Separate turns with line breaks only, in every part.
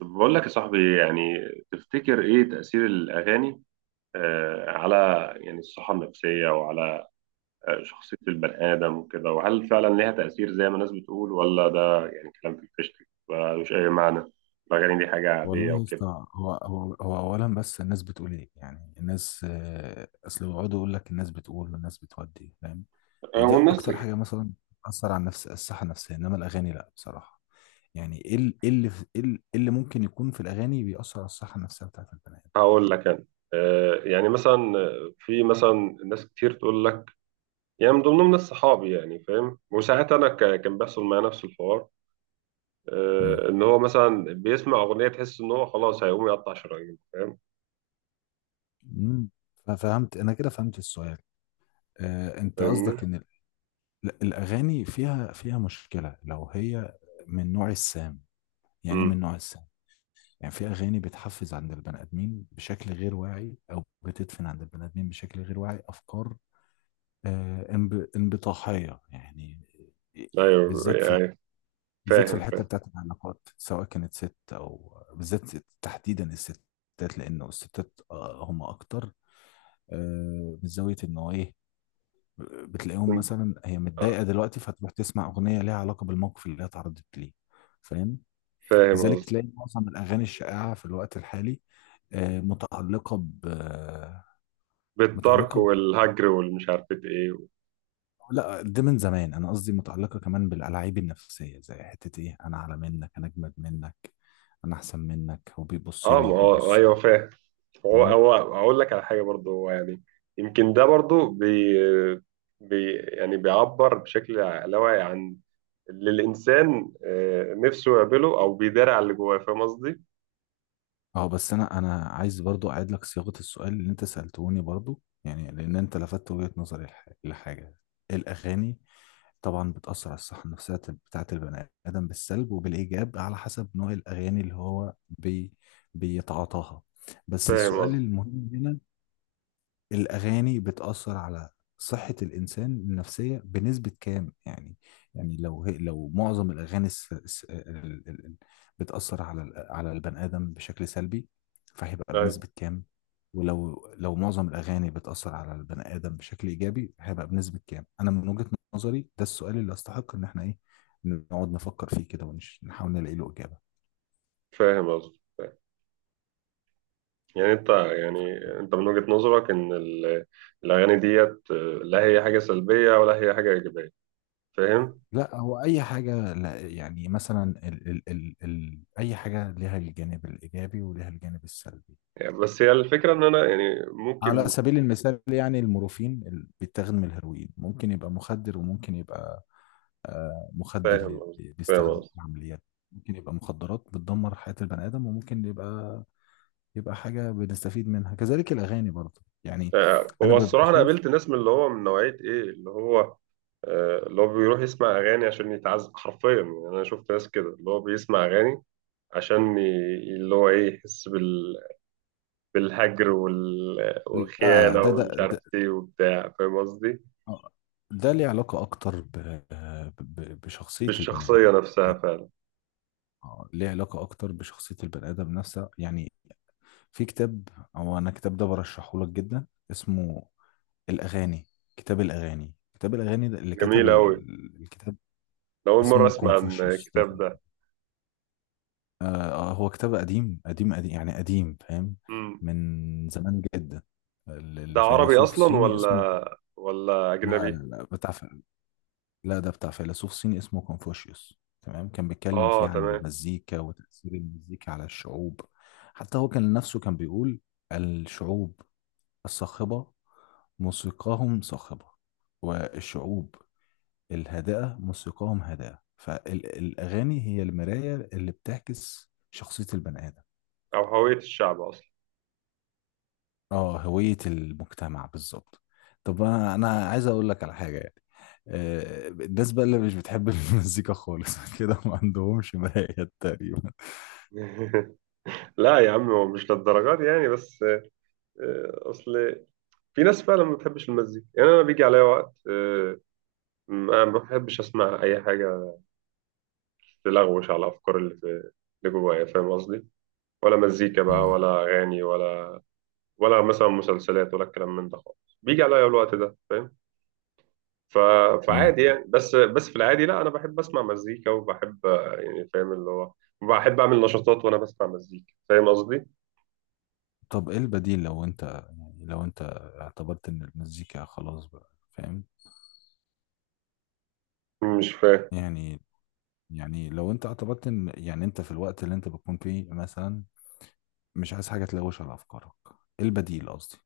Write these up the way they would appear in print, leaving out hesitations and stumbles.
طب بقول لك يا صاحبي تفتكر ايه تأثير الأغاني على الصحة النفسية وعلى شخصية البني آدم وكده، وهل فعلا ليها تأثير زي ما الناس بتقول، ولا ده يعني كلام في الفشت ملوش أي معنى؟ الأغاني دي حاجة عادية
والله يا
وكده.
اسطى، هو اولا بس الناس بتقول ايه؟ يعني الناس، اصل بيقعدوا يقول لك الناس بتقول والناس بتودي، فاهم؟ دي
والناس.
اكتر حاجه مثلا بتاثر على النفس، الصحه النفسيه، انما الاغاني لا بصراحه. يعني ايه ال- إيه اللي في- إيه ال- إيه اللي ممكن يكون في الاغاني بيأثر على الصحه النفسيه بتاعت البني ادم؟
هقول لك أنا. يعني مثلا، في مثلا ناس كتير تقول لك، يعني من ضمنهم ناس صحابي، يعني فاهم، وساعات أنا كان بيحصل معايا نفس الحوار.
امم.
ان هو مثلا بيسمع اغنيه تحس ان هو خلاص هيقوم يقطع شرايين، فاهم؟
أمم. ففهمت انا كده، فهمت السؤال. انت
فاهمني؟
قصدك ان الاغاني فيها مشكله لو هي من نوع السام. يعني إيه
امم
من نوع السام؟ يعني في اغاني بتحفز عند البني ادمين بشكل غير واعي، او بتدفن عند البني ادمين بشكل غير واعي افكار انبطاحيه يعني. آه، آه،
ايوه
بالذات في
يعني.
بالذات في
فاهم.
الحته بتاعت العلاقات، سواء كانت ست او بالذات تحديدا الستات، لانه الستات هم اكتر من زاويه انه ايه، بتلاقيهم
فاهم.
مثلا هي
آه،
متضايقه دلوقتي فتروح تسمع اغنيه ليها علاقه بالموقف اللي هي اتعرضت ليه، فاهم؟
فاهم
لذلك
قصدي.
تلاقي معظم الأغاني الشائعة في الوقت الحالي آه، متعلقة ب
بالترك
متعلقة ب...
والهجر والمش عارف ايه
لا، ده من زمان، أنا قصدي متعلقة كمان بالألاعيب النفسية، زي حتة إيه، أنا أعلى منك، أنا أجمد منك، أنا أحسن منك، هو بيبص
اه، ما
لي
هو
ببص له.
ايوه فاهم. هو اقول لك على حاجه برضو، هو يعني يمكن ده برضو بي يعني بيعبر بشكل لا واعي عن اللي الانسان نفسه يقابله او بيدار على اللي جواه، فاهم قصدي؟
بس أنا عايز برضو أعيد لك صياغة السؤال اللي أنت سألتوني برضو، يعني لأن أنت لفتت وجهة نظري لحاجة. الأغاني طبعا بتأثر على الصحة النفسية بتاعة البني آدم بالسلب وبالإيجاب، على حسب نوع الأغاني اللي هو بيتعاطاها. بس
فاهم
السؤال
قصدي.
المهم هنا، الأغاني بتأثر على صحة الإنسان النفسية بنسبة كام يعني؟ يعني لو معظم الأغاني الس... الس... ال... ال... ال... بتأثر على على البني آدم بشكل سلبي، فهيبقى
ايوه
بنسبة كام؟ ولو معظم الأغاني بتأثر على البني آدم بشكل إيجابي، هيبقى بنسبة كام؟ أنا من وجهة نظري ده السؤال اللي أستحق إن إحنا إيه نقعد نفكر فيه كده ونحاول نلاقي له إجابة.
فاهم قصدي. يعني انت، يعني انت من وجهة نظرك، الاغاني ديت لا هي حاجة سلبية ولا هي حاجة ايجابية، فاهم؟
لا، هو اي حاجه، لا يعني مثلا ال ال ال ال اي حاجه لها الجانب الايجابي ولها الجانب السلبي.
يعني بس هي الفكرة ان انا يعني
على
ممكن.
سبيل المثال، يعني المورفين اللي بيتاخد من الهيروين ممكن يبقى مخدر، وممكن يبقى
فاهم
مخدر
قصدي. فاهم
بيستخدم
قصدي.
في عمليات، ممكن يبقى مخدرات بتدمر حياه البني ادم، وممكن يبقى حاجه بنستفيد منها، كذلك الاغاني برضه يعني. انا
هو
ببقى
الصراحة انا
شايف.
قابلت ناس من اللي هو من نوعية ايه، اللي هو اللي هو بيروح يسمع اغاني عشان يتعذب حرفيا، يعني انا شفت ناس كده اللي هو بيسمع اغاني عشان ي... اللي هو ايه، يحس بالهجر
لا،
والخيانه ومش عارف ايه وبتاع، فاهم قصدي؟
آه، ده ليه علاقه اكتر بشخصيه البني
بالشخصيه
ادم،
نفسها
يعني
فعلا.
ليه علاقة أكتر بشخصية البني آدم نفسها يعني. في كتاب، أو أنا الكتاب ده برشحه لك جدا، اسمه الأغاني. كتاب الأغاني ده اللي كتب
جميل أوي.
الكتاب
ده أول مرة
اسمه
أسمع عن
كونفوشيوس ده.
الكتاب ده.
آه هو كتاب قديم قديم قديم يعني، قديم، فاهم؟
مم.
من زمان جدا، ال-
ده عربي
الفيلسوف
أصلا
الصيني
ولا
اسمه، لا لا
أجنبي؟
لا، بتاع، لا ده بتاع فيلسوف صيني اسمه كونفوشيوس، تمام؟ كان بيتكلم فيه
آه
عن
تمام.
المزيكا وتأثير المزيكا على الشعوب. حتى هو كان نفسه كان بيقول الشعوب الصاخبة موسيقاهم صاخبة، والشعوب الهادئة موسيقاهم هادئة، فالأغاني هي المراية اللي بتعكس شخصية البني آدم.
أو هوية الشعب أصلا.
اه، هوية المجتمع بالظبط. طب انا عايز اقول لك على حاجة يعني، الناس بقى اللي مش بتحب المزيكا خالص كده ما عندهمش مرايات تقريبا.
لا يا عم، هو مش للدرجات يعني، بس أصل في ناس فعلا ما بتحبش المزيكا، يعني أنا بيجي عليا وقت ما بحبش أسمع أي حاجة تلغوش على الأفكار اللي في اللي جوايا، فاهم قصدي؟ ولا مزيكا بقى
امم.
ولا أغاني، ولا ولا مثلا مسلسلات ولا الكلام من ده خالص، بيجي عليا الوقت ده، فاهم؟ ف...
امم.
فعادي يعني، بس في العادي لا، انا بحب اسمع مزيكا، وبحب يعني فاهم اللي هو بحب اعمل نشاطات وانا بسمع مزيكا، فاهم قصدي.
طب ايه البديل لو انت اعتبرت ان المزيكا خلاص بقى، فاهم؟
مش فاهم.
يعني يعني لو انت اعتبرت ان يعني انت في الوقت اللي انت بتكون فيه مثلا مش عايز حاجة تلوش على افكارك، ايه البديل؟ قصدي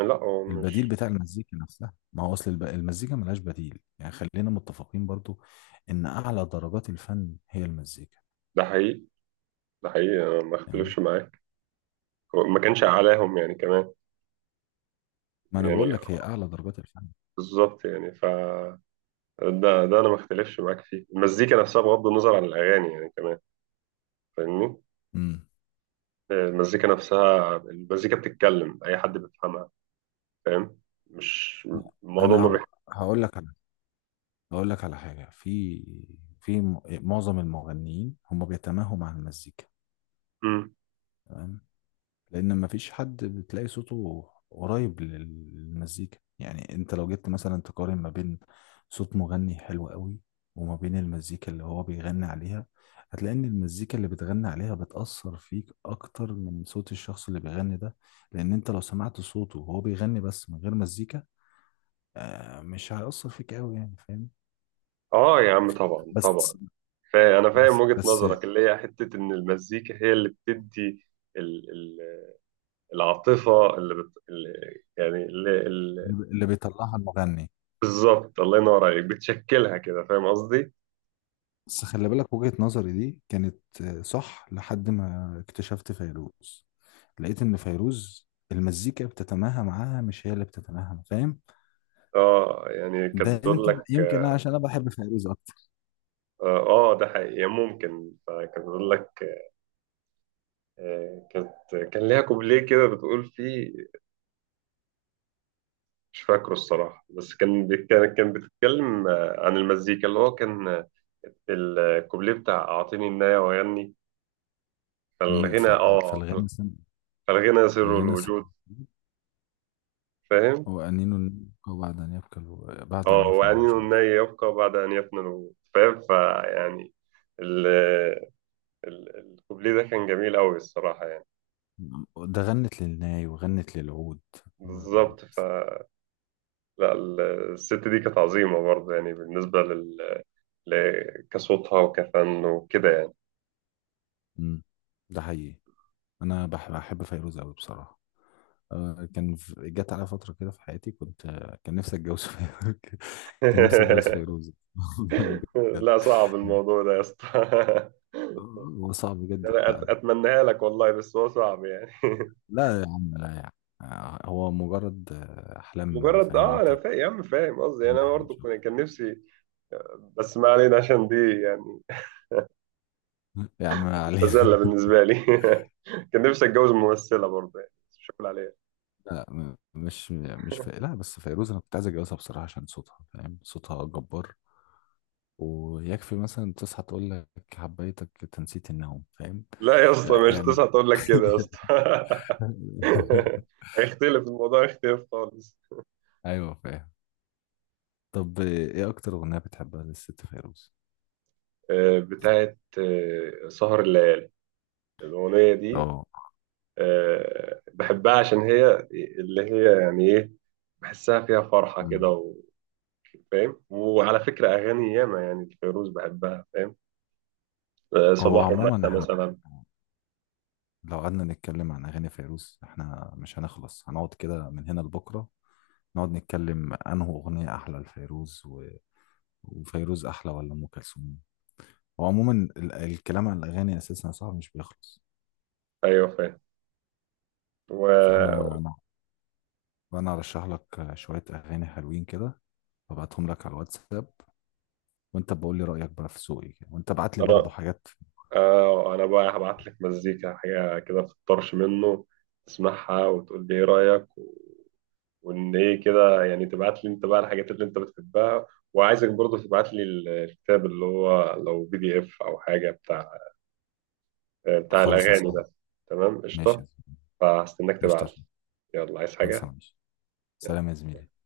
لا هو
البديل
مش.
بتاع المزيكا نفسها، ما هو اصل المزيكا ملهاش بديل يعني، خلينا متفقين برضو ان اعلى درجات الفن هي المزيكا.
ده حقيقي. ده حقيقي، انا ما
تمام،
اختلفش معاك. هو ما كانش اعلاهم يعني كمان.
ما انا
يعني
بقول لك هي اعلى درجات الفن.
بالظبط يعني، ف ده، ده انا ما اختلفش معاك فيه، المزيكا نفسها بغض النظر عن الاغاني يعني كمان. فاهمني؟
امم.
المزيكا نفسها، المزيكا بتتكلم اي حد بيفهمها، فاهم؟ مش الموضوع
انا
ما بيح...
هقول لك على هقول لك على حاجه، في معظم المغنيين هم بيتماهوا مع المزيكا،
مم.
تمام؟ لان مفيش حد بتلاقي صوته قريب للمزيكا، يعني انت لو جبت مثلا تقارن ما بين صوت مغني حلو قوي وما بين المزيكا اللي هو بيغني عليها، هتلاقي ان المزيكا اللي بتغني عليها بتأثر فيك اكتر من صوت الشخص اللي بيغني ده، لان انت لو سمعت صوته وهو بيغني بس من غير مزيكا مش هيأثر فيك قوي يعني، فاهم؟
اه يا عم، طبعا طبعا.
بس
أنا فاهم
بس
وجهة
بس
نظرك، اللي هي حتة إن المزيكا هي اللي بتدي ال- ال- العاطفة اللي يعني
اللي بيطلعها المغني.
بالظبط، الله ينور عليك، بتشكلها كده، فاهم قصدي؟
بس خلي بالك، وجهة نظري دي كانت صح لحد ما اكتشفت فيروز، لقيت ان فيروز المزيكا بتتماهى معاها مش هي اللي بتتماهى، فاهم؟
اه يعني كانت
ده
بتقول
يمكن
لك.
يمكن أنا عشان انا بحب فيروز اكتر.
اه ده حقيقي ممكن. فكانت بتقول لك كانت، كان ليها كوبليه كده بتقول فيه، مش فاكره الصراحة، بس كان بتتكلم عن المزيكا اللي هو كان الكوبليه بتاع أعطيني النايه وأغني.
أمم،
فالغنى
ف-
اه،
فالغنى سم،
فالغنى سر
فالغنى سم
الوجود، فاهم؟
وأنين النبقى بعد أن يبكى بعد أن
اه،
يفنى
وأنين
الوجود.
الناي يبقى بعد أن يفنى الوجود، فاهم؟ فيعني ال- الكوبليه ده كان جميل أوي الصراحة يعني.
ده غنت للناي وغنت للعود.
بالظبط، ف لا الست دي كانت عظيمة برضه، يعني كصوتها وكفن وكده يعني.
أمم، ده حقيقي، أنا بحب فيروز أوي بصراحة. جت على فترة كده في حياتي كنت آه، كان نفسي اتجوز فيروز. كان نفسي اتجوز فيروز والله، بجد.
لا، صعب الموضوع ده يا اسطى.
هو صعب جدا
انا
فعلا.
اتمناها لك والله، بس هو صعب يعني.
لا يا عم، لا يا عم، هو مجرد أحلام،
مجرد
فاهم
اه، انا
أنت؟
فاهم يا عم، فاهم قصدي، انا
إنها إن
برضه
شاء
كان نفسي، بس ما علينا، عشان دي يعني
الله. يا عم، ما علينا.
مزلة بالنسبة لي. كان نفسي اتجوز ممثلة برضه يعني، بس مش هقول عليها.
لا م- مش مش ف... لا بس فيروز، أنا كنت عايز أتجوزها بصراحة عشان صوتها، فاهم؟ صوتها جبار، ويكفي مثلا تصحى تقول لك حبيتك تنسيت النوم، فاهم
لا يا اسطى، مش تسعة
يعني؟
تقول لك كده يا اسطى. هيختلف الموضوع، هيختلف خالص.
ايوه فاهم. طب ايه اكتر اغنية بتحبها للست فيروز؟
بتاعت سهر الليالي، الأغنية دي
اه.
بحبها عشان هي اللي هي يعني ايه، بحسها فيها فرحة
مم.
كده فاهم. وعلى فكرة أغاني ياما يعني الفيروز بحبها، فاهم؟
هو
صباح
عموما
ومساء
احنا
مثلا.
لو قعدنا نتكلم عن اغاني فيروز احنا مش هنخلص، هنقعد كده من هنا لبكرة نقعد نتكلم انه اغنية احلى لفيروز و... وفيروز احلى ولا ام كلثوم. هو عموما الكلام عن الاغاني اساسا صعب مش بيخلص.
أيوه فاهم. و...
فاحنا انا أنا ارشح لك شوية اغاني حلوين كده، هبعتهم لك على الواتساب، وانت بقول لي رأيك بقى في ذوقي كده، وانت ابعت لي برضه حاجات.
آه انا بقى هبعت لك مزيكا، حاجه كده في الطرش منه، تسمعها وتقول لي ايه رايك، وان ايه كده يعني، تبعت لي انت بقى الحاجات اللي انت بتحبها، وعايزك برضه تبعت لي الكتاب اللي هو، لو PDF او حاجه بتاع بتاع
خالصة
الاغاني
صعب.
ده. تمام
ماشي
قشطه.
يا زميلي.
فهستناك تبعت
قشطة.
لي. يلا، عايز
خلص،
حاجه؟
ماشي.
يلا.
سلام يا زميلي.